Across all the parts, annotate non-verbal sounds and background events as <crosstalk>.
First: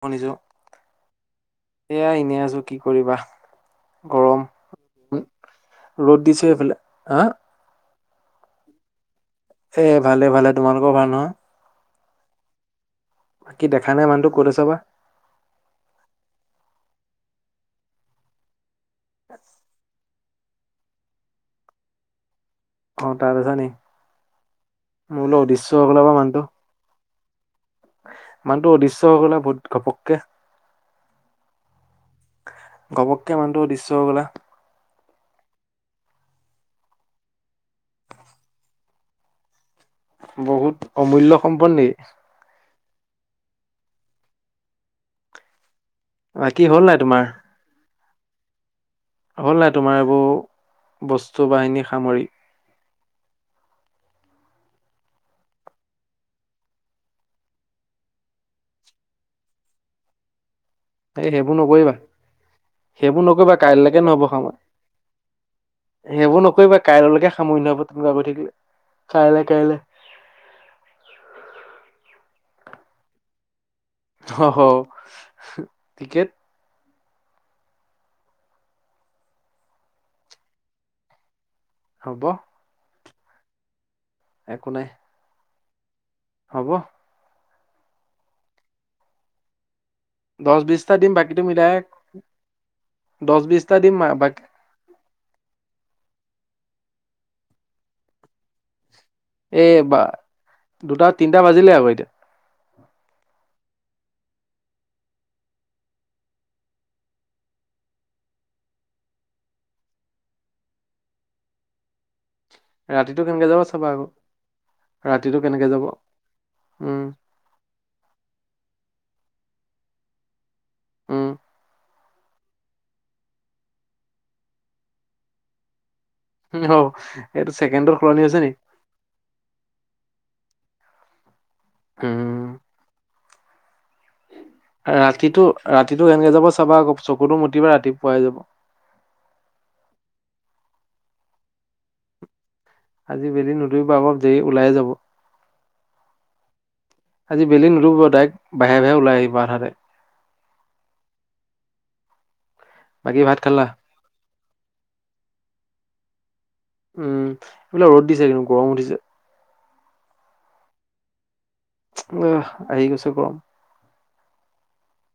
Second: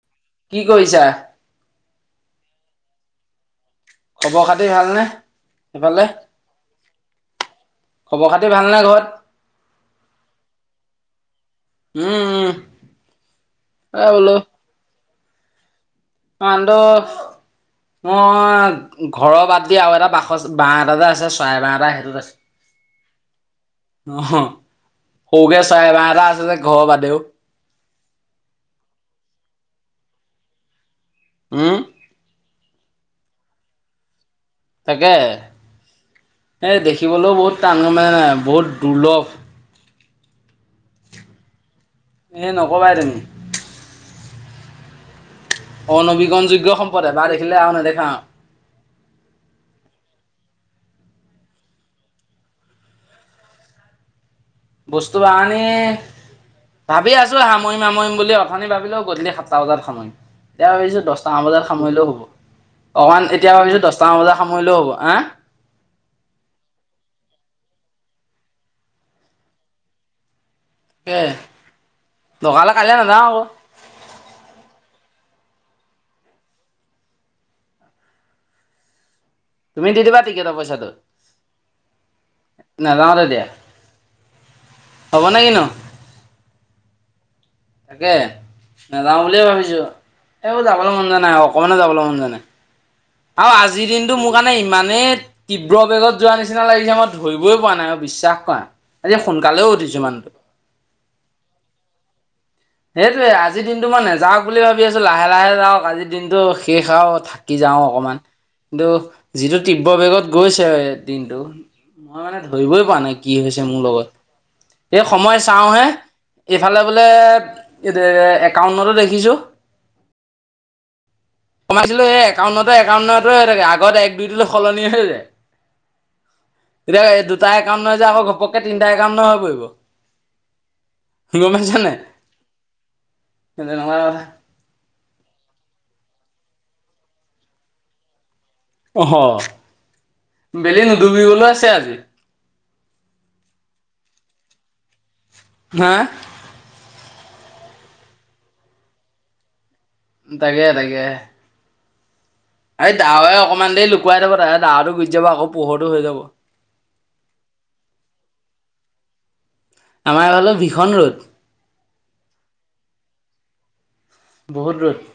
শুনিছো, কি কৰিছা? এয়া ইনে আছো কি কৰিবা। গৰম খবৰ খাতি ভালনে সেইফালে। ৰ'দ দিছে এইফালে হা খবৰ খাতি ভাল নে ঘৰত। এ ভালে-ভালে তোমালোকৰ ভাল নহয়। উম-উম। বাকী দেখা নাই মানুহটো ক'ত আছা বা। <unintelligible> মই ঘৰৰ বাদ দি আৰু এটা বাসচ বাঁহ এটাযে আছে চৰাই বাহ এটা সেইটোত আছোঁ। অ' তাত আছ' নি। মই বুলো সৰুকে অদৃশ্য চৰাই হ'লা বাঁহ বা এটা মানুহটো। আছে যে ঘৰৰ বাদেও মানুহটো অদৃশ্য হৈ গ'লে বহুত ঘপককে। উম্। ঘবককে মানুহটো অদৃশ্য হৈ গ'লা। তাকে। এই দেখিবলৈও বহুত টান গম পাইছা নাই বহুত দুৰ্লভ। বহুত অমূল্য সম্পদ নি। এ ন'কবাই তুমি। অনবীকৰণ বাকী যোগ্য হ'ল নাই সম্পদ তোমাৰ এবাৰ দেখিলে আৰু নেদেখা আৰু। হ'ল নাই তোমাৰ এইবোৰ বস্তু বাহিনী সামৰি। বস্তু বাহানি ভাবি আছো সামৰিম-সামৰিম বুলি, অথনি ভাবিলো গধুলি সাতটা বজাত সামৰিম। এতিয়া ভাবিছো এই দচটা মান সেইবোৰ বজাত নকৰিবা সামৰিলেও হ'ব। সেইবোৰ অকমান এতিয়া নকৰিবা ভাবিছো কাইলৈকে দচটামান নহ'ব বজাত সামৰি সামৰিলেও হ'ব, আ। সেইবোৰ নকৰিবা কাইলৈ লৈকে সামৰি নহ'ব। <unintelligible> তাকে, দৰকাৰ হ'লে কাইলে নাযাওঁ। অহ, টিকেট তুমি দি দিবা টিকেটৰ পইচাটো, হ'ব নাযাওঁ তেতিয়া। একো নাই হ'ব নে কি নো। হ'ব। তাকে, নাযাওঁ বুলিয়ে ভাবিছো। এই দহ মোৰ যাবলৈ বিশটা মন দিম যোৱা নাই বাকীটো মিলাই অকমানো যাবলৈ মন যোৱা নাই। দহ আৰু বিশটা আজিৰ দিম দিনটো মোৰ বাকী কাৰণে ইমানেই তীব্ৰ বেগত যোৱা নিচিনা নিচিনা লাগিছে মই ধৰিবই পৰা নাই আৰু বিশ্বাস কৰা আজি সোনকালেও এই উঠিছো বা মানুহটো। দুটা তিনিটা বাজিলে আকৌ এতিয়া সেইটোয়ে আজি দিনটো মই নাযাওক বুলি ভাবি আছো লাহে লাহে যাওক আজি দিনটো শেষ আৰু থাকি যাও অকমান কিন্তু যিটো তিব্ৰ বেগত গৈছে দিনটো মানে ধৰিবই পৰা নাই ৰাতিটো কি কেনেকে যাব হৈছে মোৰ চাবা আকৌ লগত এই সময় ৰাতিটো কেনেকে চাওঁ যাব হে এইফালে উম বোলে এইটো একাউন্টতে দেখিছো উম আছিলো এই একাউন্নত একাউন্নতে হৈ থাকে আগত এক দুইটোলৈ সলনি হৈ যায় হ এতিয়া দুটা এইটো একাউন্ট ন ছেকেণ্ডত যে সলনি আকৌ হৈছে নি ঘপককে তিনটা একাউন্ট হৈ পৰিব গমপাইছা নে নাই উম <unintelligible> ৰাতিটো ৰাতিটো কেনেকে যাব চাবা আকৌ চকুতো মুজিবা ৰাতি পুৱাই যাব আহ বেলি নুধুবিবলৈ আছে আজি আজি বেলি নুধৰিব অলপ দে ওলাইে যাব হা আজি বেলি নুদুবিব ডাইৰেক্ট বাহে বাহে ওলাই আঠাতে তাকে তাকে এই বাকী দাৱে ভাত খালা অকণমান দেৰি লুকুৱাই থাব তাহতে দাহতটো গুচি যাব আকৌ পোহৰটো হৈ যাব উম এইবিলাক ৰ'দ দিছে কিন্তু গৰম উঠিছে আমাৰ এগালত ভীষণ ৰ'দ আহ আহি গৈছে গৰম বহুত ৰ'ত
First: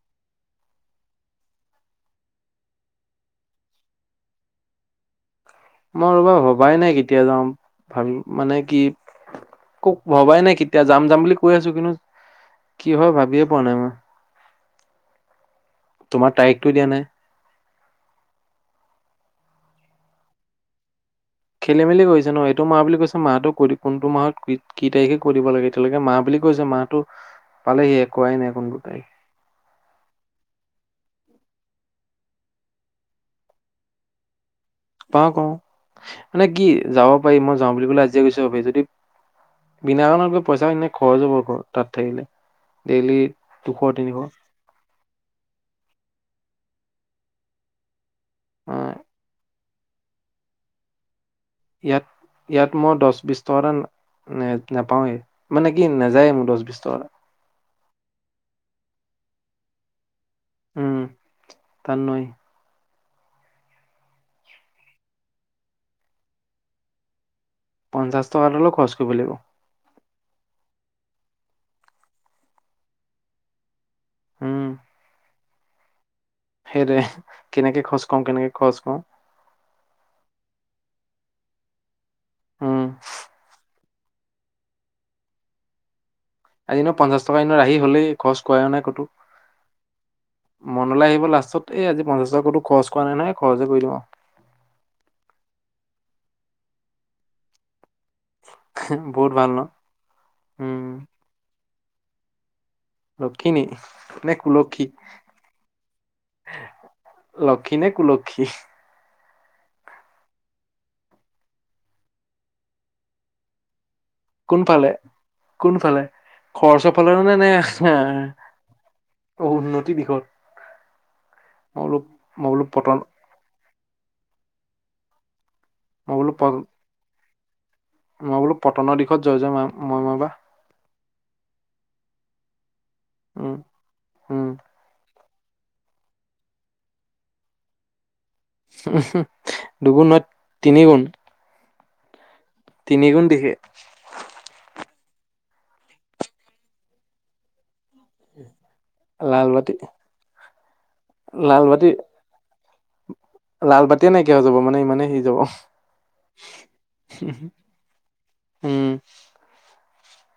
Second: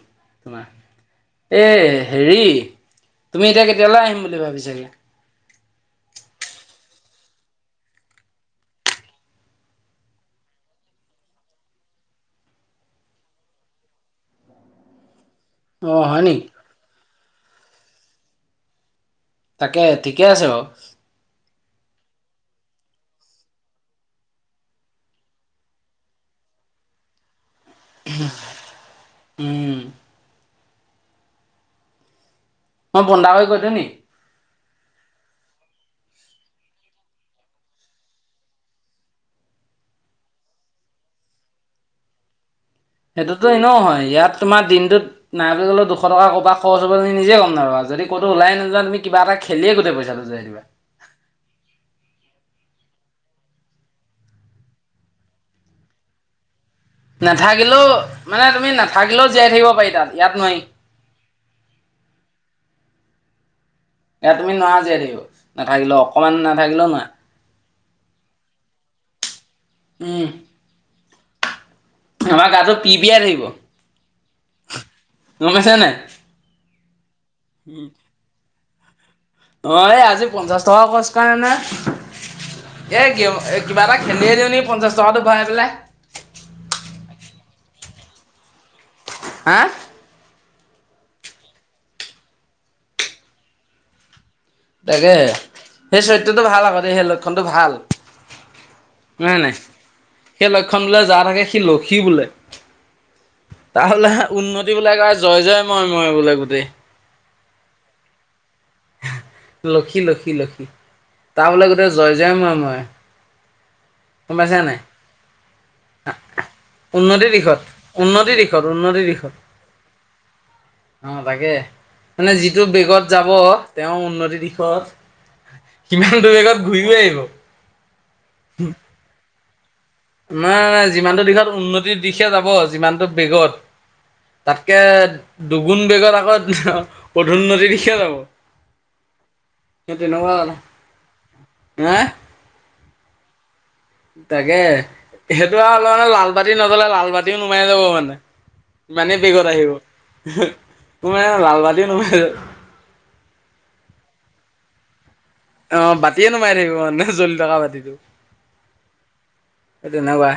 তোমাৰ এ হেৰি তুমি এতিয়া কেতিয়ালৈ আহিম বুলি ভাবিছাগে মই ৰবা ভবাই নাই কেতিয়া যাওঁ ভাবি মানে কি ভবাই নাই কেতিয়া যাম যাম বুলি কৈ আছো কিন্তু কি হয় ভাবিয়ে পোৱা নাই মই অ হয় তোমাৰ নি তাৰিখটো দিয়া নাই তাকে ঠিকে আছে বাৰু খেলি মেলি কৰিছে ন এইটো মাহ বুলি কৈছে মাহটো ক কোনটো মাহত কি তাৰিখে কৈ দিব লাগে এতিয়ালৈ মাহ বুলি কৈছে মাহটো পালেহি একোৱাই নাই কোনটো তাৰিখ উম মই বন্ধা হৈ গৈ থেনি পাওঁ কওঁ মানে কি যাব পাৰি মই যাওঁ বুলি কলে আজিয়ে গুছি যাব পাৰি বিনাকাৰনত গৈ পইচা এনে খৰচ হ'ব তাত থাকিলে ডেইলি সেইটোতো এনেও দুশ হয় তিনিশ ইয়াত তোমাৰ দিনটোত নাই বুলি ক'লেও দুশ টকা কৰবাত খৰচ হ'বমি নিজে গম নাপাই আৰু আৰু যদি ক'তো ওলাই নাযোৱা আহ তুমি কিবা এটা খেলিয়ে গোটেই পইচাটো যাই দিবা ইয়াত ইয়াত মই দহ বিশ টকা এটা নাপাওৱে মানে কি নাযায়ে মোৰ দহ বিশছ নাথাকিলেও মানে তুমি নাথাকিলেও জীয়াই থাকিব পাৰি তাত, ইয়াত নোৱাৰি উম তাৰ নয় এয়া তুমি নোৱাৰা যেও নাথাকিলেও অকমান নাথাকিলেও নোৱাৰা। পঞ্চাশ টকাাত অলও খৰচ কৰিব লাগিব। উ! আমাৰ গাটো পি পিয়াই থাকিব ম কৈছে নাই? হেৰে কেনেকে খোজ কওঁ কেনেকে খোজ কওঁ অ এই আজি পঞ্চাশ টকা খচ কাৰে নে উম, এ ক এ কিবা এটা ল যওঁ ন পঞ্চাছ চটো ভয় পেলাই। আজ ন পঞ্চাশ টকা এনৰ আহি হ'লেই খৰচ ক কৰা নাই কতো, হা! মনলৈ আহিব লাষ্টত এই আজি পঞ্চাশ টাকতো খৰচ কৰা নাই নহয় খৰচে কৰি দিব। তাকে সেই চৰিত্ৰটো ভাল আগতে দ সেই লক্ষণটো ভাল। বহুত নাই - ভাল নাই ন? সেই লক্ষণ উম, বোলে যা থাকে সি লক্ষী বোলে। লক্ষিণী তাহলে নে উন্নতি কুলক্ষী? বোলে ক জয় - জয় মই - মই বোলে গোটেই। লক্ষী নে কুলক্ষী? লক্ষী- লক্ষী - লক্ষী তাৰ বোলে গোটেই জয় যাই মই - মই। কোনফালে - কোনফালে? খৰচৰ ফালে উন্নতিৰ নে নে দিশত উন্নতিৰ দিশত উন্নতিৰ দিশত উন্নতিৰ দিশত অ, তাকে মই বোলো মানে মই যিটো বোলো পতন বেগত যাব। তেও উন্নতিৰ দিশত মই সমান বোলো দৰ প বেগত ঘূৰি আহিব। মই বোলো পটনৰ দিশত জয় যাম। নাই - নাই যিমানটো দিশত উন্নতিৰ দিশে যাব। যিমানতটো উম, উম। বেগত তাতকে দুগুণ বেগৰ আগত পধোন্নদ দিখিয়ে যাব। হু - হু, দুগুণ নত তিনি গুণ অহ ', তিনি গু দিখে তাকে সেইটো আৰু অলপ মানে লাল পাতি নজলে লাল বাাতিও নুমাই যাব মানে ইমানেই বেগত লাল আহিব বাতি তোৰ মানে লাল বাতি লালবাটী নোমাই লাল বাতিয়া নাইকিয় হৈ যাব মানে ইমানে স অ, বাতিয়ে নোমাই থাকিব মানে জ্বলি থটকা বাতিটো। উম সে তেনেকুৱাই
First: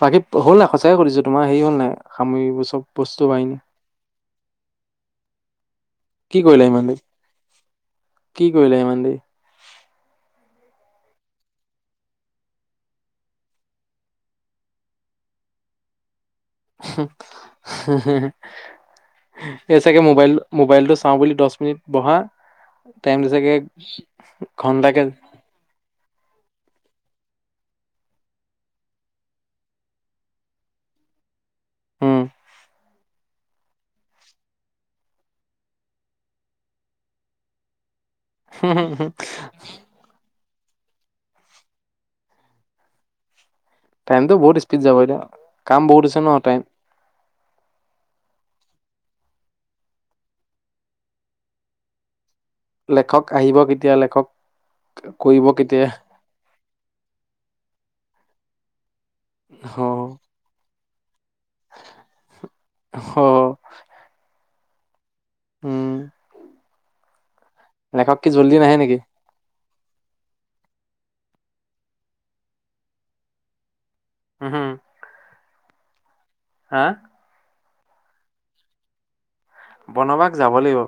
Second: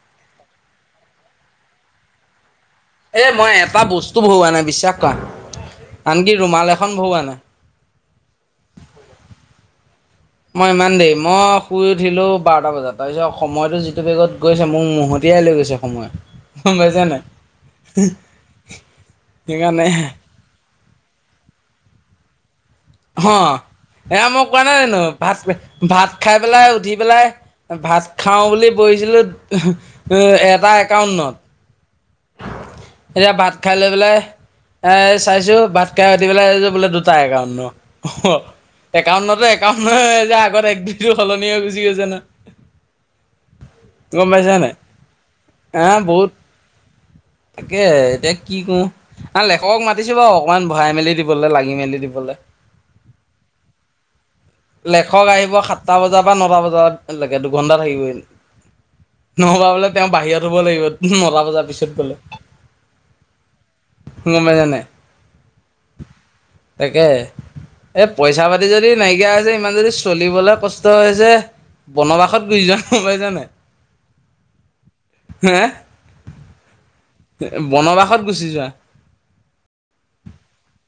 বাকী হ'ল ন সচাইে কৰিছো তোমাৰ হেৰি হ'ল নাই সামৰিবোৰ চব বস্তু এ মই বাহিনী এটা বস্তু ভহুৱোৱা নাই বিশ্বাস কৰা। আনকি কি কৰিলা ৰুমাল ইমান এখন দেৰি বহোৱা নাই। কি কৰিলো ইমান দিন মই ইমান দেৰি মই শুই উঠিলো বাৰটা বজাত তাৰপিছত সময়তো যিটো বেগত গৈছে মোক মতি আহ। গৈছে সময়। গম পাইছা নাই এই সেইকাৰণে চাগে মোবাইল মোবাইলটো চাও বুলি দহ মিনিট বহা। হ টাইমটো চাগে এ মই কোৱা নাই জানো ঘন্টাকে ভাত - ভাত ভাত খাই পেলাই উঠি পেলাই ভাত খাওঁ বুলি বহিছিলো এটা একা। অহ ', হম। এতিয়া ভাত খাই লৈ পেলাই এ চাইছো ভাতকাই ভতি পেলাই বোলে দুটাই কাৰন। অ, একাউন্নতে একাউন্ন যে আগত টো সলনিয় গুজি গৈছেনা। টাইমতটো বহুত স্পীড যাব এতিয়া কাম বহুত আ হৈছে ন টাইম। তাকে এতিয়া কি কোও। ন লেখকক মাতিছো ব অকমান ভৰাই মেলি দিবলৈ লাগি মেলি দিবলৈ। লেখক আহিব কেতিয়া লেখক লেখক কৰিব আহিব কেতিয়া সাতটা বজাৰ বা নটা বজা লৈকে দুঘন্টা থাকিবই। নবা অ বোলে তেও বাহিৰত হব লাগিব। নটা বজাৰ পিছত গলে অ গমাই জানে। উম তাকে এই লেখক কি পইচা জল্দি পাতি নাহে যদি নেকি নাইকিয়া। ইমান দেৰি চলিবলে কষ্ট যে বনবাসত গুচি যোৱা পাই জানে। হুম - হুম। হেহ, বনবাসত গুচি যোৱা। বনবাস যাব লাগিব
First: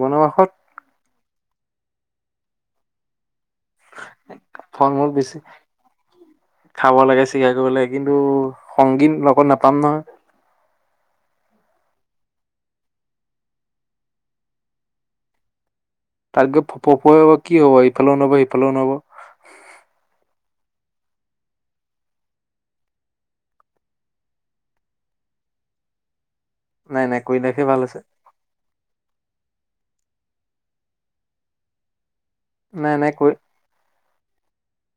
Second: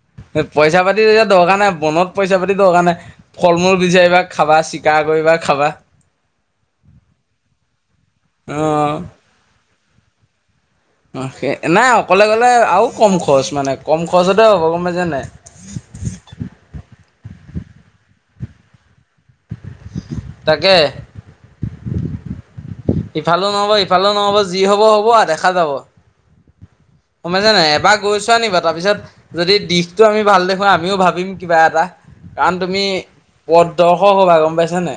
বনবাসত তিয়া দৰকাৰ নাই বনক পইচা পাতি দৰকাৰ নাই ফল মূল বিচাৰিবা খাবা ফল চিকাৰ মূল কৰিবা বেছি খাবা খাব লাগে চিকাৰ কৰিব লাগে কিন্তু অ সংগীত লগত নাপাম নহয় সেই নাই অকলে গ'লে আৰু কম খৰচ মানে কম খৰচতে হ'ব গম পাই যেনোই তাৰকে পপ কি হব ইফালেও নব সিফালেও নব তাকে ইফালে নহ'ব ইফালে নহ'ব যি হব হ'ব দেখা যাব নাই নাই কৈলাশে সমমাইছানাই ভাল এবাৰ আছে গৈছোৱা নি বাৰু তাৰ পিছত যদি দিশ টো আমি ভাল দেখুৱ আমিও ভাবিম কিবা এটা কাৰণ তুমি নাই নাই কৈ পদদৰ্শক হ'বা গম পাইছানে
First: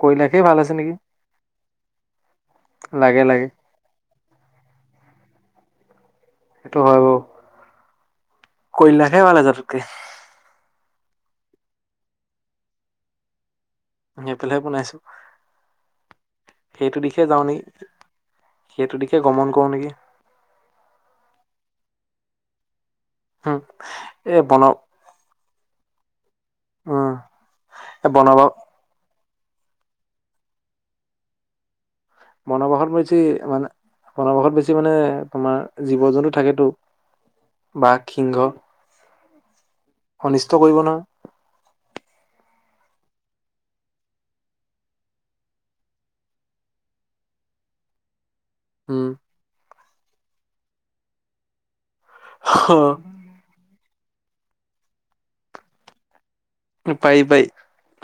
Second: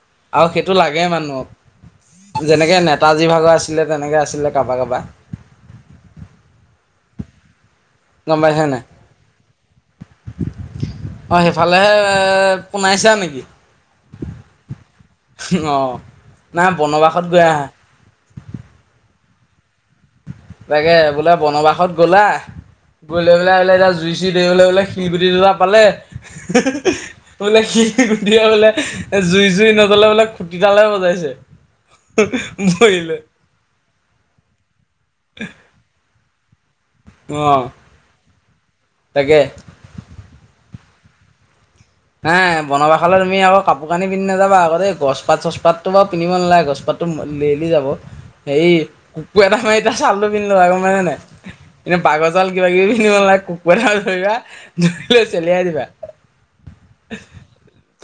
কৈলাশে আৰু ভাল আছে সেইটো নেকি লাগে মানুহক যেনেকে লাগে নেতাজী লাগে ভাগৰ আছিলে তেনেকে আছিলে কাৰোবা কাৰোবা সেইটো হয় বৌ গম পাইছা কৈ লাখে ভাল য তক অঁ সেইফালেহে পোনাইছা নেকি সেই পেলহে বনাইছো অ নাই সেইটো দিশে বনবাসত যাওঁ গৈ নেকি আহা সেইটো দিখে গমন কৰো নেকি তাকে বোলে বনবাসত গ'লা গৈ লৈ পেলাই হম আহলে এতিয়া জুই এই বন চুৰিবলৈ বোলে শিলুটি দুটা পালে উম বলে কি এই কুটিয় বনবাস বলে এ জুই জুই নজলে বোলে খুটি তালে বজাইছে বনবাসত মৰিলে। বেছি মানে বনবাসত বেছি মানে তোমাৰ জীৱ জন্তু থাকেতো অ', বাঘ সিংহ তাকে অনিষ্ট কৰিব নহয় হে বনব খাললে তুমি আক কাপোৰ কানি পিন্ধি নাাবা আগতে গছপাত চছপাত ো বাৰু পিন্ধিব নালাগে গছপাত ললি যাব সেই উম কুকুৰ এটা মাৰি তাৰ ছালটো পিন্ধ লো আক মানে নাই কিন্তু পাগজাল কিবা অ কিবি পিন্ধিব নালাগে কুকুৰাাাল ধৰিবা ধৰি লৈ চলিয়াই দিবা পাৰি পাৰি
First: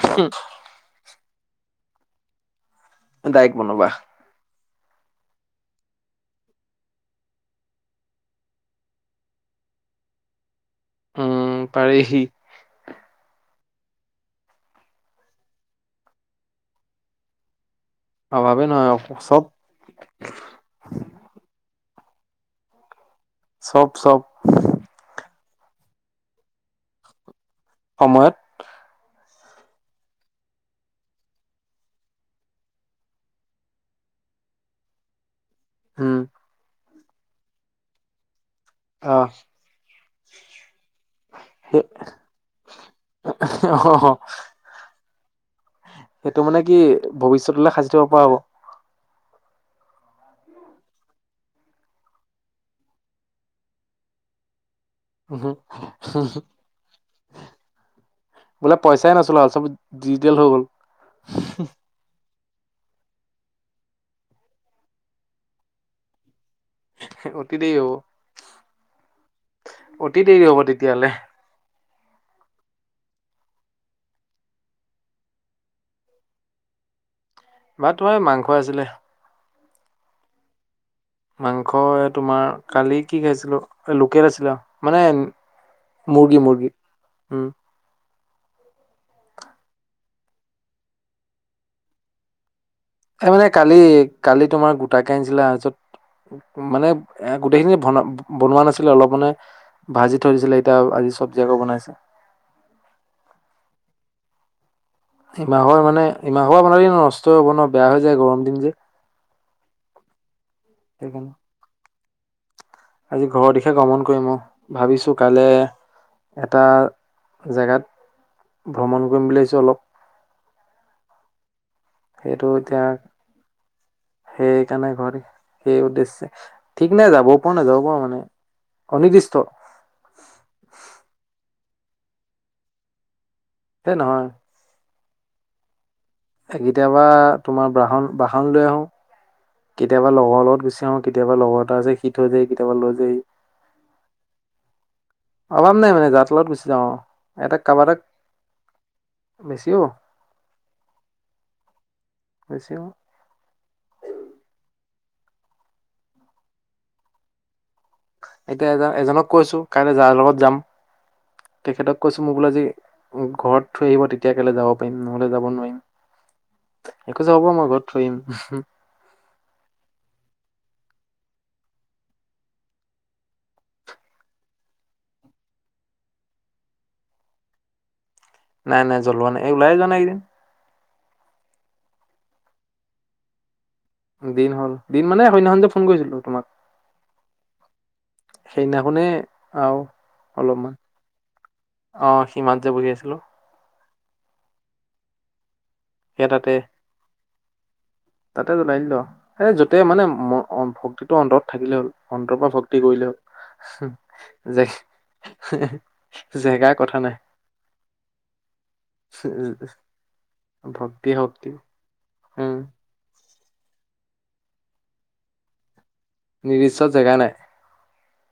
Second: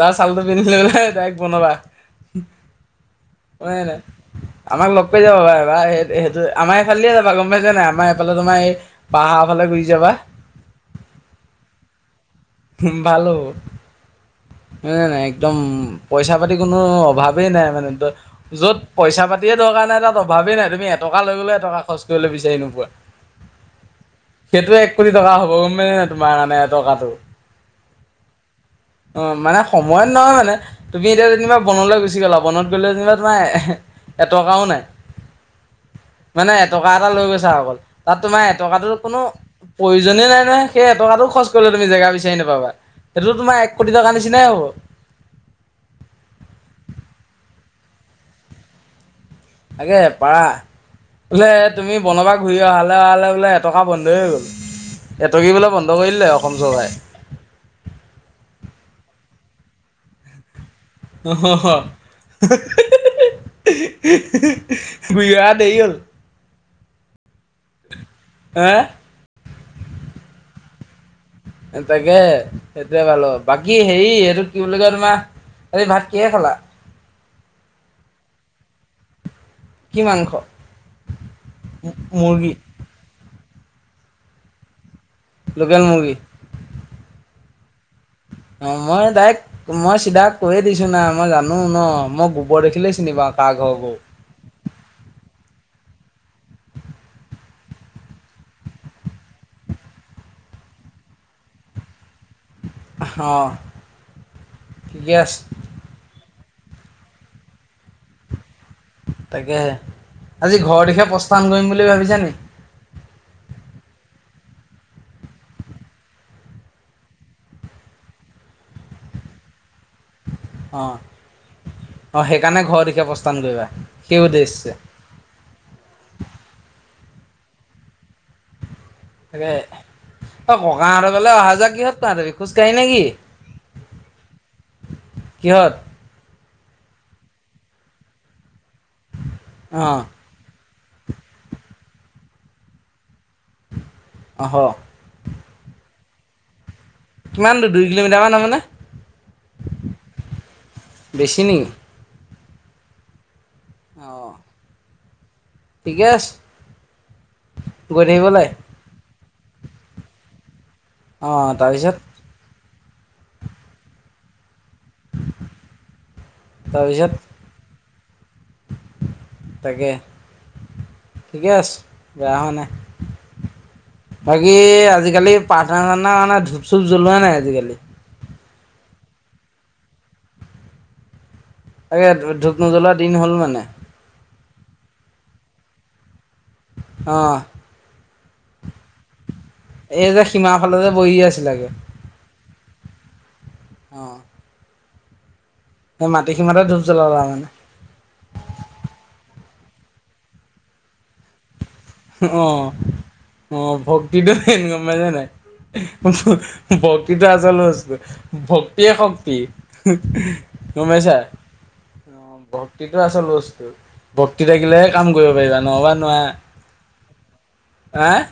তাৰ চউালটো পিন্ধিলে বোলোই তাইক বনাবা দায়ক বনো বা আমাক লগ কৰি যাব পাৰে বা সেই সেইটো আমাৰ এইফালেে যাবা গম পাইছ নাই আমাৰ এইফালে তোমাৰ এই বাহাফালে গৈ যাবা উম পাৰেি উ ভালো ন নাই একদম পইচা পাতি কোনো অভাৱেই নাই মানে অভাৱে য'ত নহয় পইচা চব পাতিে দৰকাৰ নাই তাত অভাৱেই নাই তুমি এটকা লৈ গ'লে এটকা খ বি নো চব চব সেইটোে একোি কা হ' কমে তোমাৰ কাৰণে টকাটো সময়ত অ মানে সময়ত নহয় মানে তুমি এতিয়া যেনিবা বনলৈ গুচি গ'লা বনত গ'লে যেনিবা তোমাৰ এটকাও নাই উম মানে এটকা এটা লৈ গৈছা অকল তাত তোমাৰ এটকাাতো কোনো আহ প্ৰয়োজন নাই নে সেই এটকা টো খৰচ কৰিলে তুম জগা বিচাৰ চ নাপাবা সেইটো তোমাৰ এক কোটি টকা অ নিচিনাই হ'ব সেইটো মানে কি ভৱিষ্যতলৈলে সাজি থব পৰা হ'ব আগে পাৰা বোলে তুমি বনবা ঘূৰি অহালে অহালে বোলে এটকা বন্ধই হৈ গ'ল উম এঁটকি বোলে বন্ধ কৰিলে অসম চৰাাই বোলে পইচাই নাছিলোঁ আৰু চব ডিজিটেল হৈ গ'ল উ হ হ বিৰা দেৰি হ'ল অতিীতেই হ অহ অতি দেৰি হ'ব তেতিয়াহ'লে তাকে সেইটোয়ে ভালো বাকী হেৰি এইটো কি বুলি কয় তোমাৰ এই ভাত কিহ খালা বা তোমাৰ মাংস আছিলে কি মাংস মাংস এ তোমাৰ মুৰ্গী, কালি কি খাইছিলো লোকেল আছিলা মানে মুৰ্গী মুৰ্গী উম অ মই তাইক্ মই চিধা কৈয়ে দিছো নাই মই জানো ন মই দেখিলেই চিনি এ পাওঁ মানে কাৰ ঘৰৰ কালি গৰু। কালি তোমাৰ গোটাকে আনিছিলা আহত মানে এ গোটেইখিনি বনা বনোৱা নাছিলে অলপ মানে ভাজি থৈ দিছিলে এতিয়া আজি চব্জি আকৌ বনাইছে অ ঠিকে আছে ইমাহৰ মানে ইমাহৰ পৰা ব ন নষ্ট হ'ব ন বেয়া হৈ যায় গৰম দিন যে তাকে আজি ঘৰ দিশে সেইকাৰণে। প্ৰস্থান কৰিম বুলি ভাবিছ নি আজি ঘৰৰ দিশে গ্ৰমন কৰিম ভাবিছো কাইলৈ এটা জেগাত ভ্ৰমণ কৰিম বুলি ভাবিছো অলপ অ অঁ সেইটো সেইকাৰণে এতিয়া ঘৰৰ দিশে প্ৰস্থান কৰিবা সেই উদ্দেশ্য সেইকাৰণে ঘৰত সেই উদ্দেশ্যে ঠিক নে যাব পোৱা নাযাব পোৱা মানে অনিৰ্দিষ্ট তাকে অ ককাহঁতৰ বলে অহা যোৱা কিহত তহাঁতৰ খোজ কাঢ়ি নে কিি সেই নহয় কিৃহত কেতিয়াবা তোমাৰ বাহন বাহন লৈ আহো অ', কেতিয়াবা লগৰ লগত গুচি তেওঁ কেতিয়াবা লগৰ এটা আছে শিীত হৈ যায় কেতিয়াবা লৈ যায় আহহ অভাম নাই মানে জাত তলত গুচি যাওঁ এটা কিমান দূ দুই কাৰোবাৰ এটাক কিলোমিটাৰমানান হ বেছি হ'ব মানে বেছি নি বছিও অ ঠিকে আছে গৈ থাকিব লাগে। এতিয়া এ এজনক কৈছো কাইলে যাৰ লগত যাম অ', তাৰপিছত, তেখেতক কৈছো মোৰ বোলোজি ঘৰত থৈ আহিব তেতিয়া কেলে যাব নহলে যাব তাৰপিছত নোৱাৰিম একোছ হ'ব মই ঘৰত থৈম উম তাকে ঠিকে আছে বেয়া হোৱা নাই বাকী আজিকালি পাৰ্থনাখা মানে ধূপ চুপ জ্বলোৱাই নাই আজিকালি নাই নাই জ্বলোৱা নাই এই ওলাইে যোৱা নাই একদিন আাকে ধূপ নজ্বলা দিন হ'ল মানে দিন হ'ল দিন মানে সন্্য স্য ফোন কৰিছিলো তোমাক অ সেইদিনাখনে আহ এই যে সীমাৰ অলপমান ফালে যে বহি আছিলাগে, আহ ইমানলৈ বহি আছিলো অ সেই সেয়া মাটি তাতে সীমাতে ধূপ জ্বলালা মানে তাতে জ্বলাইিল স য'তেই মানে ভক্তিটো অন্তৰত থাকিলে হ'ল অন্তৰ অ পৰা ভক্তি কৰিলে হ'ল অ ভক্তিটো জে সনেকুৱা মানে নাই জেগাৰ কথা নাই ভক্তিটো আজল ভক্তিয়ে শক্তি ভক্তি কমাইছা শক্তি উম ভক্তিটো আছে ল বস্তু ভক্তি থাকিলে কাম কৰিব পাৰিবা নহলে নিদিচ জেগা নাই? আহ,